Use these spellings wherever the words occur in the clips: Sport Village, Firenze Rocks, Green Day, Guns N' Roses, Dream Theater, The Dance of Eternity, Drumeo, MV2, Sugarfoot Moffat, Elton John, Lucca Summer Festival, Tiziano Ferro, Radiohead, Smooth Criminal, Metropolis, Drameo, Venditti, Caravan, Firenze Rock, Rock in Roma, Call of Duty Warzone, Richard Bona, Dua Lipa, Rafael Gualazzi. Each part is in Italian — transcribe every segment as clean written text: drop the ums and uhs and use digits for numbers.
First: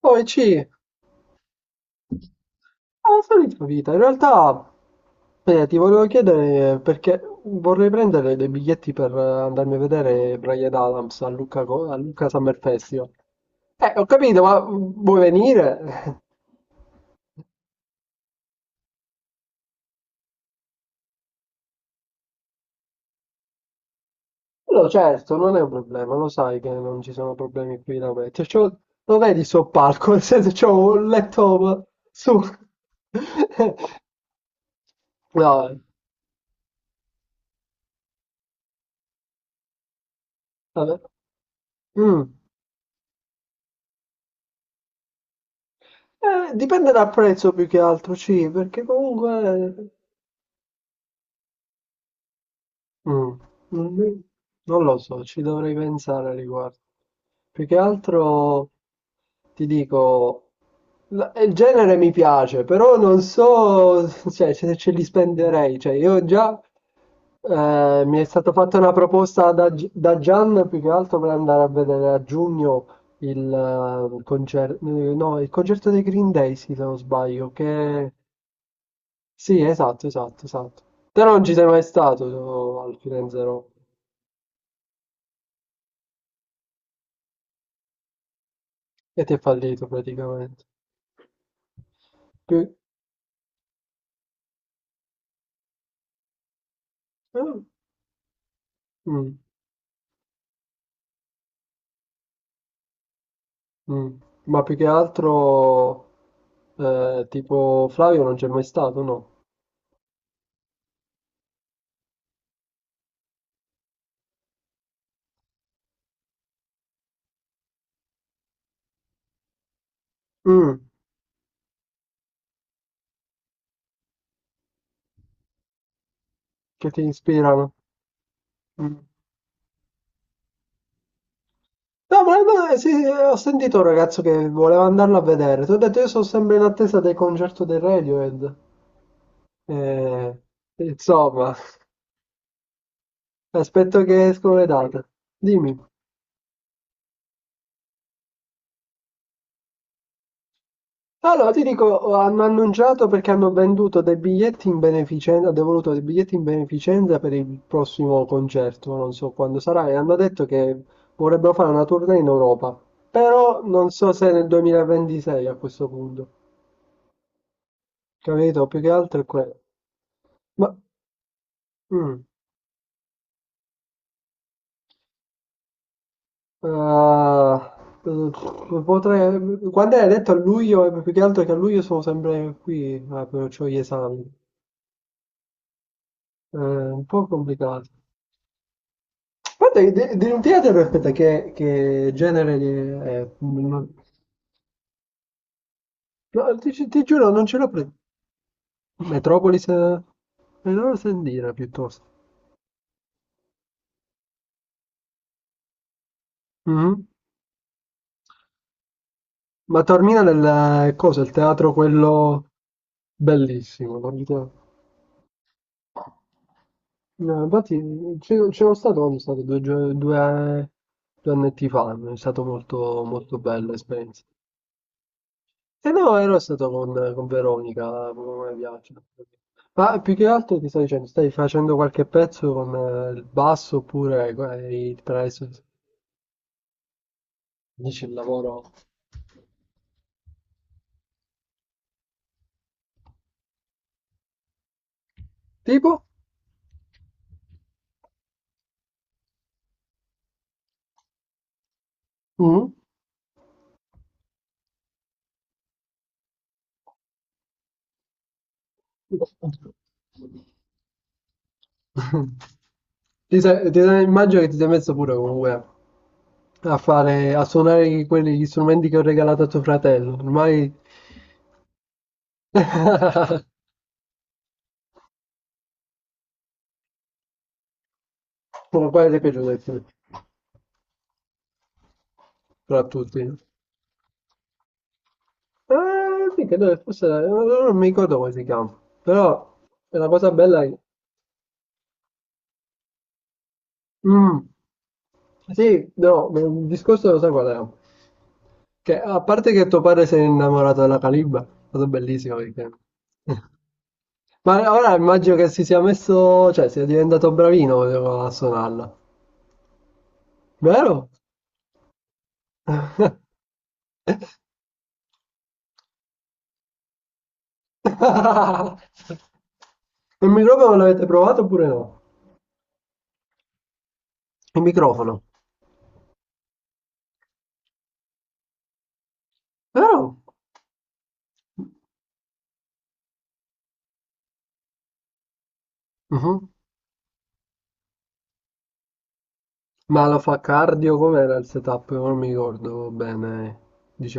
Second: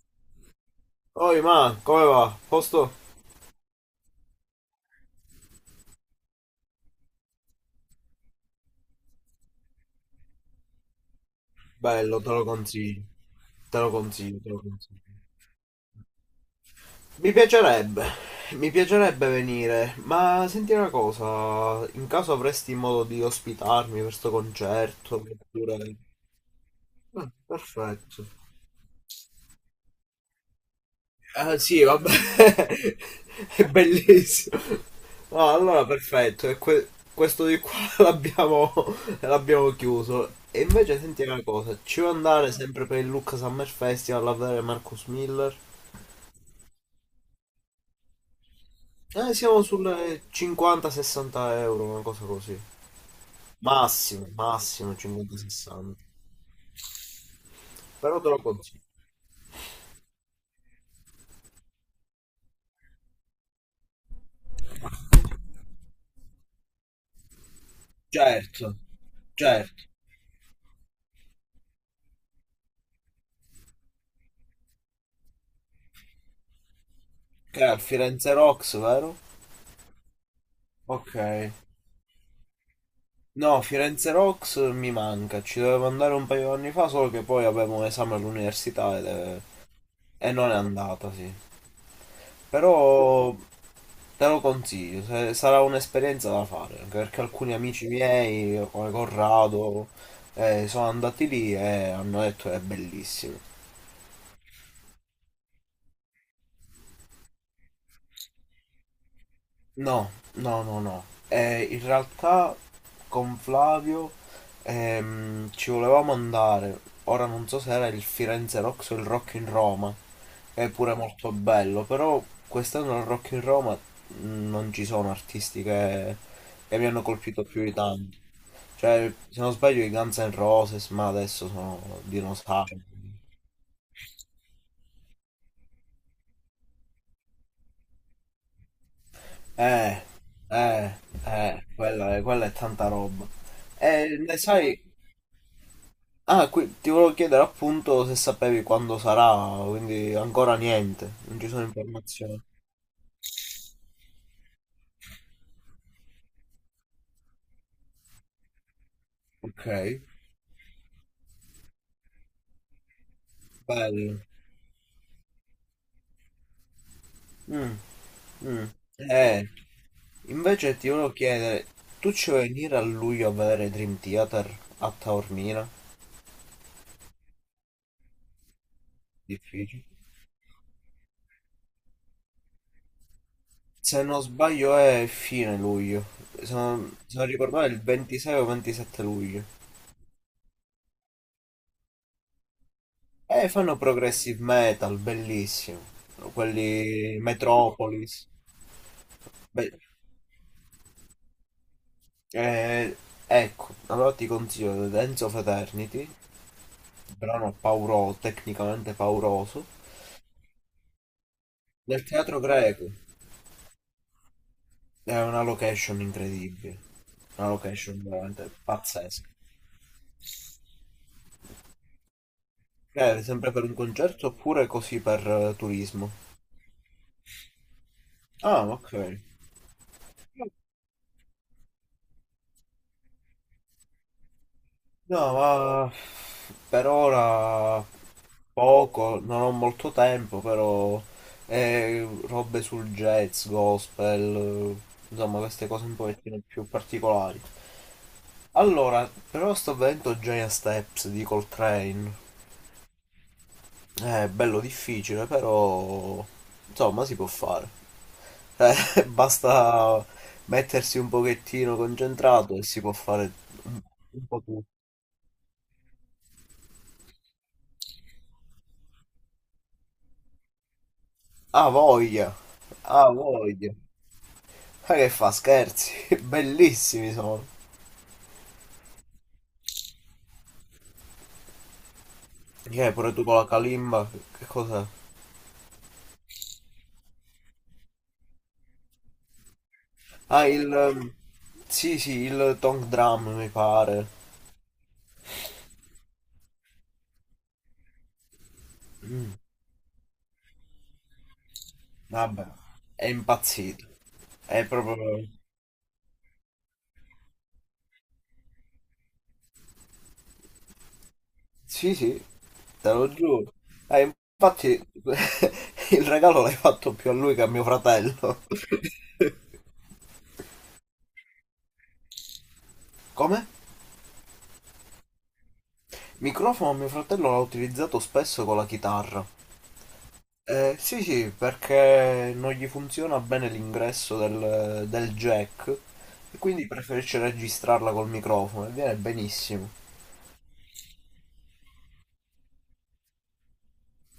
Poi C, Oi, ma come va? Posto? la solita vita. In realtà, ti volevo chiedere perché vorrei prendere dei biglietti per andarmi a vedere Brian Adams a Lucca, a Bello, Lucca te lo Summer consiglio. Festival. Te lo Ho consiglio, capito, te lo ma consiglio. vuoi venire? Mi piacerebbe, mi piacerebbe venire, ma senti una cosa, in caso avresti modo di ospitarmi per sto No, concerto, certo, non è un oppure... problema, lo sai che non ci Ah, sono problemi qui da perfetto. me. Cioè, lo vedi sto palco, nel senso c'ho un Ah, sì, letto vabbè, su. è bellissimo. No, No, allora perfetto, questo di qua l'abbiamo l'abbiamo chiuso. E vabbè. invece senti una cosa, ci vuoi Mm. andare sempre per il Lucca Summer Festival a vedere Marcus Miller? Dipende dal prezzo più che altro, sì, perché Siamo comunque sulle 50-60 euro, una cosa così. mh, non mi- Massimo, non massimo lo so, ci dovrei 50-60. pensare a riguardo. Più che Però te lo altro consiglio. ti dico, il genere mi piace, però non so, cioè, se ce li spenderei. Cioè, io già mi è stata fatta Certo, una proposta da, certo. Da Gian più che altro per andare a vedere a giugno il concerto, no, il concerto dei Green Day, sì, se non sbaglio, Che è al che Firenze Rocks, vero? sì, esatto, esatto, esatto. Ok. Te non ci sei mai stato so, al Firenze No, Rock. Firenze Rocks mi manca, ci dovevo andare un paio d'anni fa, solo che poi avevo un esame all'università Ed è fallito e non è praticamente. andata, sì. Più- Però te lo consiglio, sarà un'esperienza da fare, anche perché alcuni eh, amici miei, come mm, Corrado, sono andati lì e hanno detto che è bellissimo. mm. Ma più che altro, tipo Flavio non c'è mai stato, no? No, no, no, no. In realtà con Flavio ci volevamo andare. Ora non so se era il Firenze Rocks o il Rock in Roma, che è Mm, pure molto bello, però quest'anno al Rock in Roma non ci sono artisti che mi che hanno ti colpito più di ispirano. tanto. Mm. Cioè, se non sbaglio i Guns N' Roses, ma adesso sono No, ma no, dinosauri. sì, sì, ho sentito un ragazzo che voleva andarlo a vedere. Ti ho detto, io sono sempre in attesa del concerto del Radiohead. Eh, Eh, eh, insomma, quella è tanta roba. aspetto E che ne escono le sai... date. Dimmi. Ah, qui ti volevo chiedere appunto se sapevi quando sarà, quindi ancora niente, non ci Allora, ti sono dico, oh, informazioni. hanno annunciato perché hanno venduto dei biglietti in beneficenza, hanno devoluto dei biglietti in beneficenza per il prossimo concerto, non so quando Ok, sarà, e hanno detto che vorrebbero fare una tournée in Europa, però non so bello. se nel 2026 a questo punto, Mm, mm. capito? Più che altro è Eh, quello. Ma, invece ti volevo chiedere, tu mm, ci vuoi venire a luglio a vedere Dream Theater a Taormina? ah, potrei, Difficile. quando hai detto a luglio, più che altro che a luglio sono sempre qui, però ho gli Se non esami, sbaglio è fine luglio, se è non, un se po' non ricordo male il complicato. 26 o 27 luglio. Guarda, che Dream Theater, aspetta, che genere è? Fanno progressive metal, bellissimo. No, ti, ti Quelli giuro, non ce l'ho pre... Metropolis. Metropolis? Beh, Eh? Me lo sentire piuttosto. Eh, ecco, allora ti consiglio The Dance of Eternity, Mhm. brano pauroso, tecnicamente pauroso, Ma Taormina nel, cosa, il teatro nel teatro quello greco. bellissimo, guarda. È una location incredibile, No, una infatti location c'ero veramente c'ero stato quando è pazzesca. stato due annetti fa, è stato molto, molto Sempre per bella un esperienza. concerto oppure così per Eh turismo? no, ero stato con Veronica, proprio come Ah, piace. ok. Ma più che altro ti sto dicendo, stai facendo qualche pezzo con il basso oppure per No, adesso ma per ora dici il lavoro? poco, non ho molto tempo, però robe sul jazz, gospel, insomma queste cose un Tipo? pochettino più particolari. Allora, però sto vedendo Giant Steps di Coltrane. Mm? È bello difficile, però insomma si può fare. Basta mettersi un pochettino concentrato e si può fare un un Immagino po' che ti sei tutto. messo pure comunque a fare, a suonare quelli, gli strumenti che ho regalato a tuo fratello. Ormai... Ah, voglia! Ah, voglia! Ma che fa scherzi? Bellissimi sono. Quale ti è piaciuto di più? Tra Che è pure tutti. tu con la kalimba? Che cos'è? Sì, credo che fosse, non mi ricordo come si chiama, però è una cosa Ah, bella. il... ehm, Sì, sì, il Tong Drum mi pare. Mm, sì, no, il discorso lo so qual era. Che, a parte che tuo padre si è innamorato della Calibba, è stato bellissimo Vabbè. perché... È impazzito. È Ma ora proprio... immagino che si sia messo, cioè sia diventato bravino a suonarla, vero? Sì, sì, te lo giuro. Eh, infatti il regalo l'hai fatto più a lui che a mio fratello. Il microfono l'avete provato oppure no? Come? Il microfono, Microfono mio fratello l'ha utilizzato spesso con la chitarra. vero? Sì, sì, perché non gli funziona bene l'ingresso del, del jack e Mhm. quindi preferisce registrarla col microfono e viene benissimo. Ma lo fa cardio? Com'era il setup? Non mi ricordo bene,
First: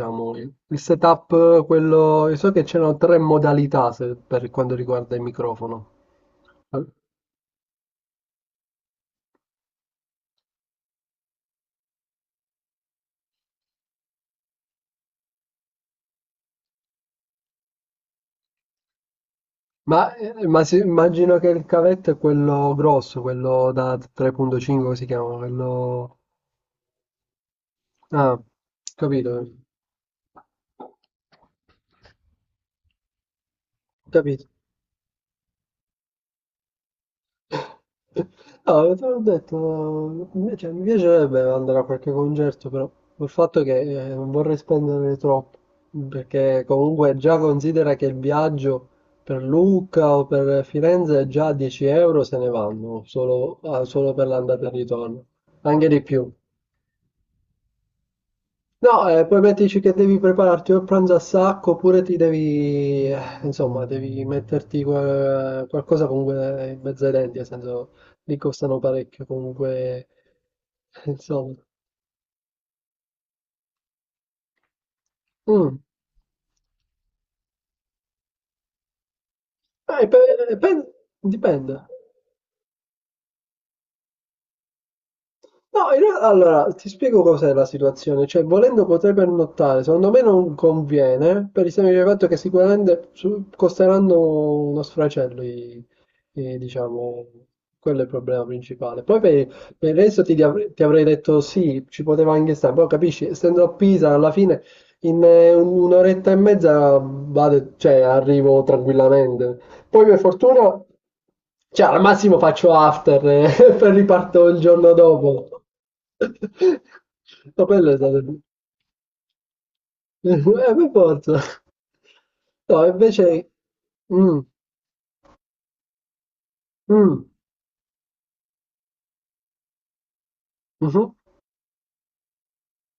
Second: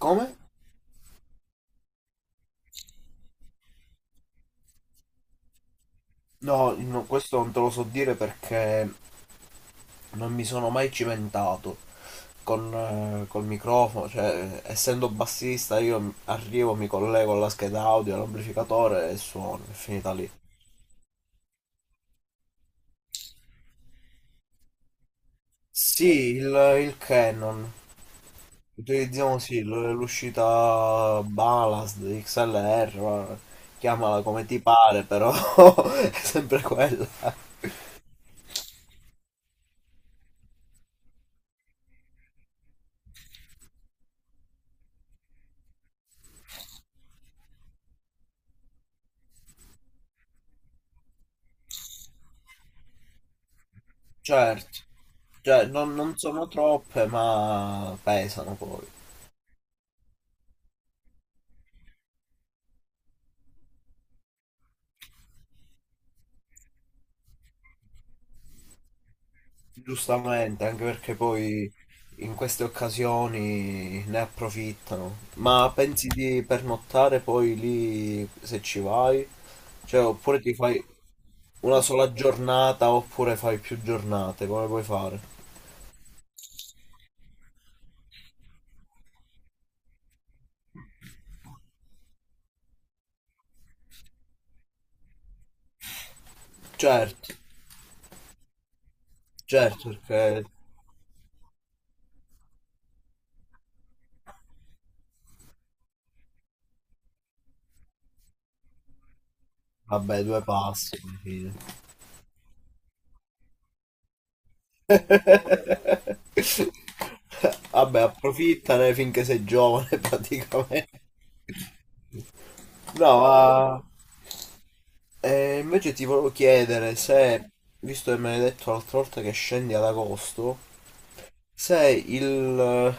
Come? il setup, quello... Io so che c'erano tre modalità per quanto riguarda il microfono. No, Al- no, questo non te lo so dire perché non mi sono mai cimentato con, col microfono, cioè essendo bassista io arrivo, mi collego alla scheda audio, all'amplificatore e suono, è finita lì. Immagino che il cavetto è quello grosso, quello da 3.5 si chiama, quello... Sì, il Canon. Ah, Utilizziamo capito, sì l'uscita Ballast, XLR, chiamala come capito. ti pare, però è sempre quella. No, te l'ho detto, mi cioè, mi piacerebbe andare a qualche concerto, però il fatto è che non vorrei spendere troppo, perché comunque già considera che il viaggio per Lucca o per Firenze già 10 euro se ne vanno, solo, ah, solo per l'andata e il Certo, ritorno, cioè, anche non, di non più. sono troppe, ma pesano poi. No, poi mettici che devi prepararti o il pranzo a sacco oppure ti devi, insomma, devi metterti qualcosa comunque in mezzo ai denti, nel senso, li costano parecchio comunque, Giustamente, anche perché insomma. poi in queste occasioni ne approfittano. Ma Mm. pensi di pernottare poi lì se ci vai? Cioè, Eh, pe- oppure ti fai pe- dipende. una sola giornata, oppure fai più giornate, come puoi fare? No, allora ti spiego cos'è la situazione, cioè volendo potrei pernottare, secondo me non conviene per il semplice fatto che sicuramente costeranno uno sfracello, diciamo, Certo, quello è il problema principale. Poi certo, per il resto ti, perché ti avrei detto sì, ci poteva anche stare, però capisci, essendo a Pisa alla fine in un'oretta e mezza vado, cioè, arrivo tranquillamente, poi per vabbè, due fortuna, passi alla fine. cioè al massimo faccio after e poi riparto il giorno dopo. Ma quello è Vabbè, stato approfittane finché sei giovane eh, praticamente. per forza. No, No, ma invece... Mm, invece ti volevo chiedere mm, se, visto che me l'hai detto l'altra volta che scendi ad agosto, mhm. se il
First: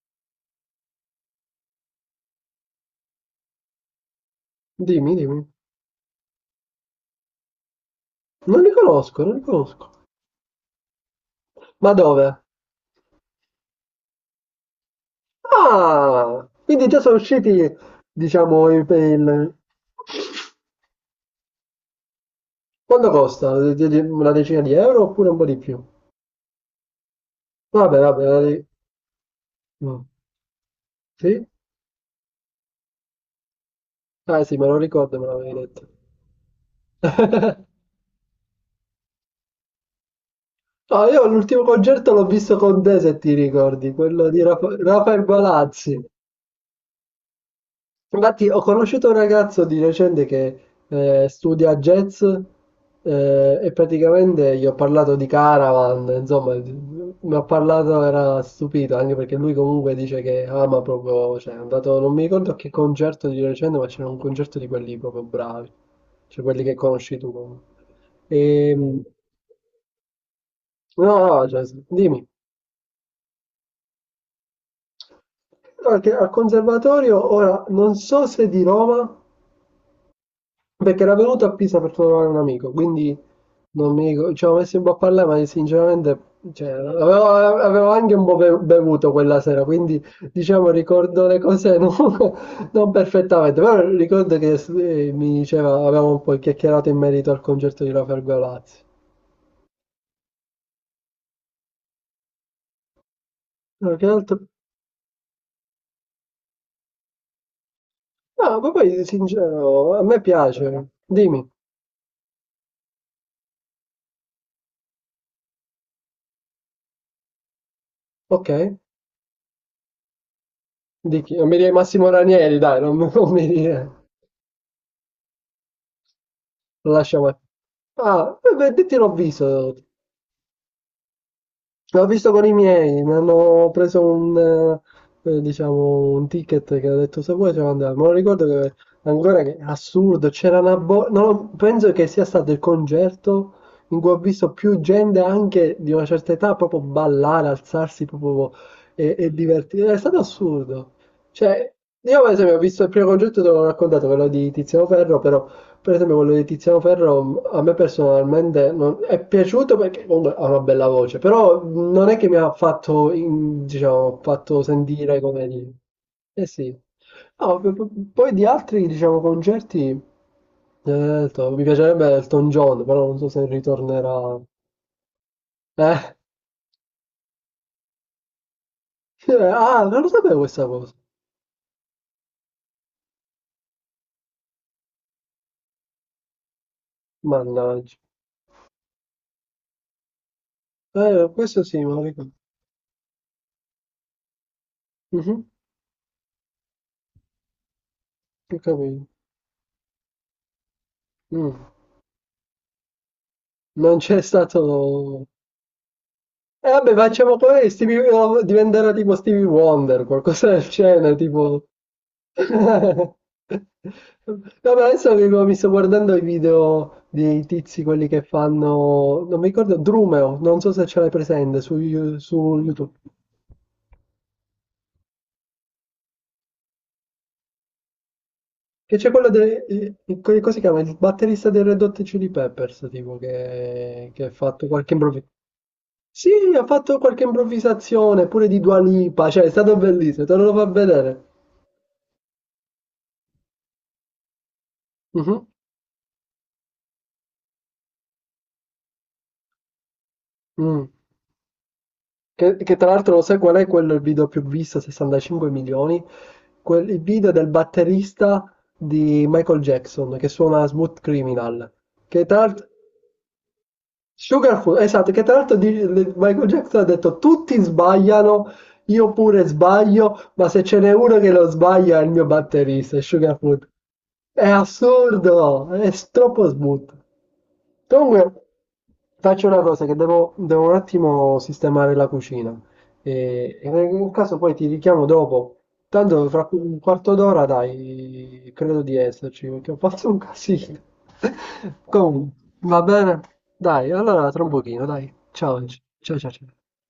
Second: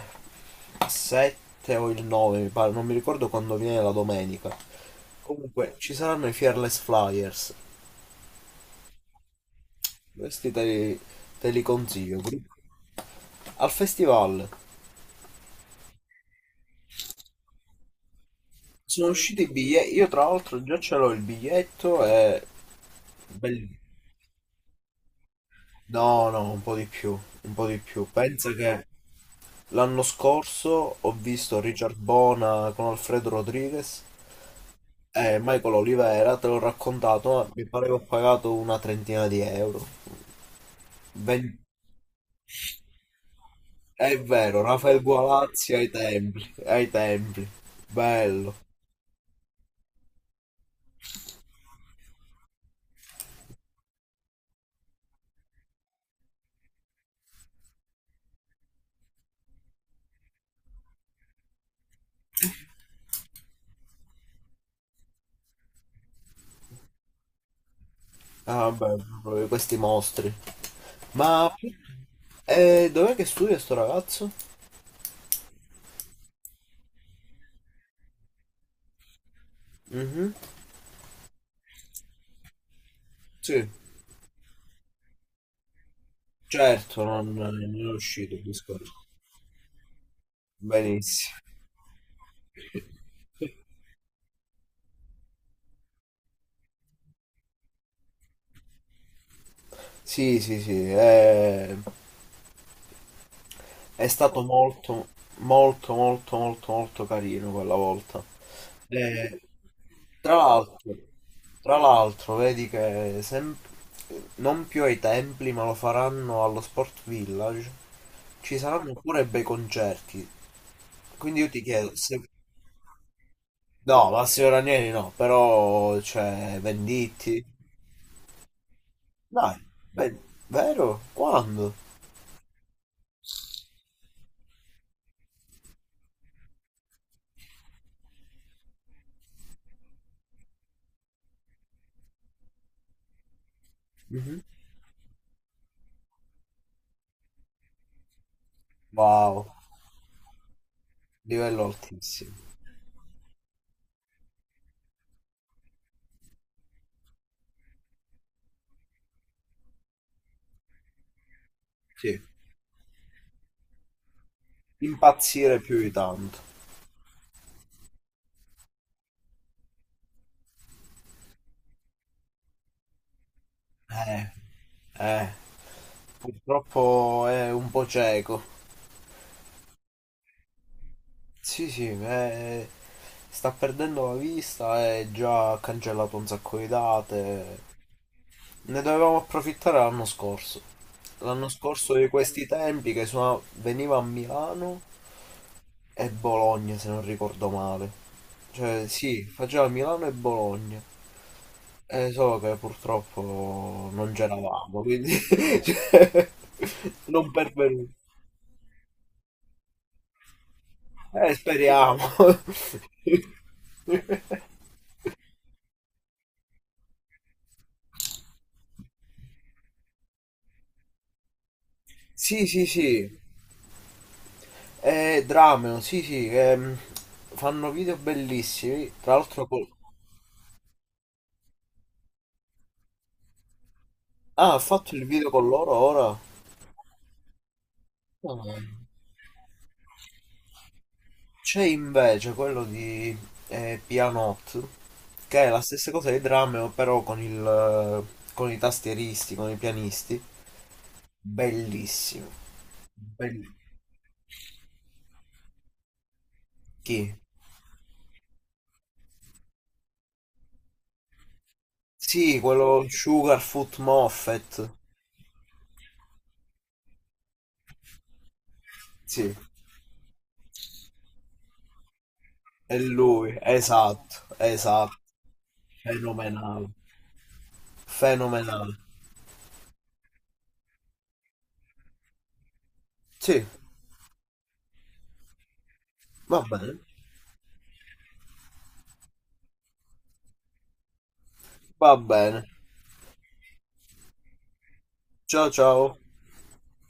7 o il 9, mi pare, non mi ricordo quando viene la domenica. Dimmi, dimmi. Comunque, ci saranno i Fearless Flyers. Non li conosco, non li conosco. Questi te li Ma consiglio. dove? Al festival. Ah, quindi già sono usciti, diciamo, per Sono usciti i il... biglietti, io tra l'altro già ce l'ho il biglietto e... Quanto costa? Bellissimo. Una decina di euro oppure un po' di più? No, no, un po' di più, un po' di Vabbè, più. vabbè, Pensa vabbè. che l'anno Mm. scorso ho Sì? visto Richard Bona con Alfredo Rodriguez Ah sì, me lo ricordo, me e l'avevi Michael detto. Olivera, te l'ho raccontato, ma mi pare che ho pagato una trentina di euro. No, io Ven- l'ultimo concerto l'ho visto con te, se ti ricordi, È quello di vero, Rafael Rafael Gualazzi ai Balazzi. templi, ai templi. Infatti, Bello. ho conosciuto un ragazzo di recente che studia jazz, e praticamente gli ho parlato di Caravan, insomma, mi ha parlato, era stupito, anche perché lui comunque dice che ama proprio, cioè è andato, non mi ricordo a che concerto di recente, ma c'era un concerto di quelli proprio bravi, cioè quelli che conosci tu comunque. Ah, E, vabbè, proprio questi mostri. no, no, Ma cioè, dimmi. Dov'è che studia sto ragazzo? Perché al conservatorio, ora, non so se di Roma, Mhm, perché era venuto a Pisa per trovare un amico, quindi sì. non mi ricordo, ci avevo messo un po' a parlare, ma sinceramente, cioè, Certo, avevo, non avevo è anche un po' uscito il discorso. bevuto quella sera, quindi, diciamo, ricordo Benissimo. le cose non, non perfettamente, però ricordo che mi diceva, avevamo un po' chiacchierato in merito al concerto di Rafael Galazzi. Sì, sì, sì, No, che è stato altro? molto, molto, molto, molto, molto carino quella volta. No, ma poi, E, sincero, a me tra l'altro, piace, dimmi, tra l'altro, vedi che non più ai templi, ma lo faranno allo Sport Village. Ci ok. saranno pure bei concerti. Di chi? Quindi Non io mi ti dire chiedo Massimo se... Ranieri, dai, non, non mi dire. No, Massimo Ranieri no, però c'è Lo lasciamo. Venditti. Ah, eh beh, ti l'ho Dai, visto. beh, vero? Quando? L'ho visto con i miei, mi hanno preso un, diciamo, un ticket che ha detto se vuoi ce lo andiamo. Ma lo ricordo che ancora che assurdo, c'era una bo- non lo- penso che sia stato il concerto in cui ho Mhm. visto più gente anche di una certa età proprio ballare, alzarsi proprio e Wow, divertirsi. È stato assurdo. livello Cioè, io per altissimo. esempio ho visto il primo concerto, te l'ho raccontato, quello di Tiziano Ferro, però per esempio quello di Tiziano Ferro a me personalmente è piaciuto perché comunque ha una bella voce, però non è Sì, che mi ha fatto, diciamo, fatto sentire come impazzire dire. più di tanto. Eh sì. No, poi di altri, diciamo, concerti, mi piacerebbe Elton John, però non so se Eh, ritornerà. eh, Eh? purtroppo è un po' cieco. Ah, non lo sapevo questa cosa. Sì, sì, sta perdendo la vista e già ha cancellato un sacco di date. Mannaggia. Ne dovevamo approfittare l'anno scorso. L'anno Questo sì, me scorso lo di ricordo. questi tempi che veniva a Milano Mhm, e Bologna, se non ricordo male. ho Cioè, capito. sì, faceva Milano e Bologna. Mm. Solo che purtroppo Non non c'è c'eravamo, quindi stato. cioè, E vabbè, non facciamo come pervenuti. No, diventerà tipo Stevie Wonder, qualcosa del genere, tipo... Speriamo. No, ma adesso che mi sto guardando i video dei tizi, quelli che fanno... Non mi ricordo, Drumeo, non so se ce l'hai presente su, Sì, su sì, YouTube. sì. Drameo, sì, sì, che, fanno video bellissimi. Che c'è Tra quello l'altro, col... del... Cosa si chiama? Il batterista del Red Hot Chili Peppers, tipo, che ha ah, ha fatto qualche fatto il video improvvisazione. con loro ora. Sì, ha fatto qualche improvvisazione, pure di Ah. Dua Lipa, cioè è stato bellissimo, te lo fa vedere. C'è invece quello di Pianot, che Mhm. è la stessa cosa di Drameo, però con il, con i tastieristi, con i pianisti. Mm. Bellissimo. Che tra l'altro lo sai qual Ben- è quel video più visto, 65 milioni? Quel, il Chi? video del batterista di Michael Jackson che suona Smooth Criminal. Che tra Sì, l'altro... quello Sugarfoot Moffat. Sugarfoot, esatto, che tra l'altro Michael Jackson ha detto tutti sbagliano, io Sì, pure sbaglio, ma se ce n'è uno che lo sbaglia è il mio è batterista, è lui, Sugarfoot. esatto, È esatto, assurdo, è troppo fenomenale, smooth. Comunque, fenomenale. faccio una cosa che devo, un attimo sistemare la cucina. Sì, E nel caso poi ti richiamo dopo. Tanto va fra un bene, quarto d'ora, dai, credo di esserci, perché ho fatto un casino. va Comunque, bene. va bene? Dai, allora tra un pochino, dai. Ciao Ciao, ciao. ciao, ciao, ciao.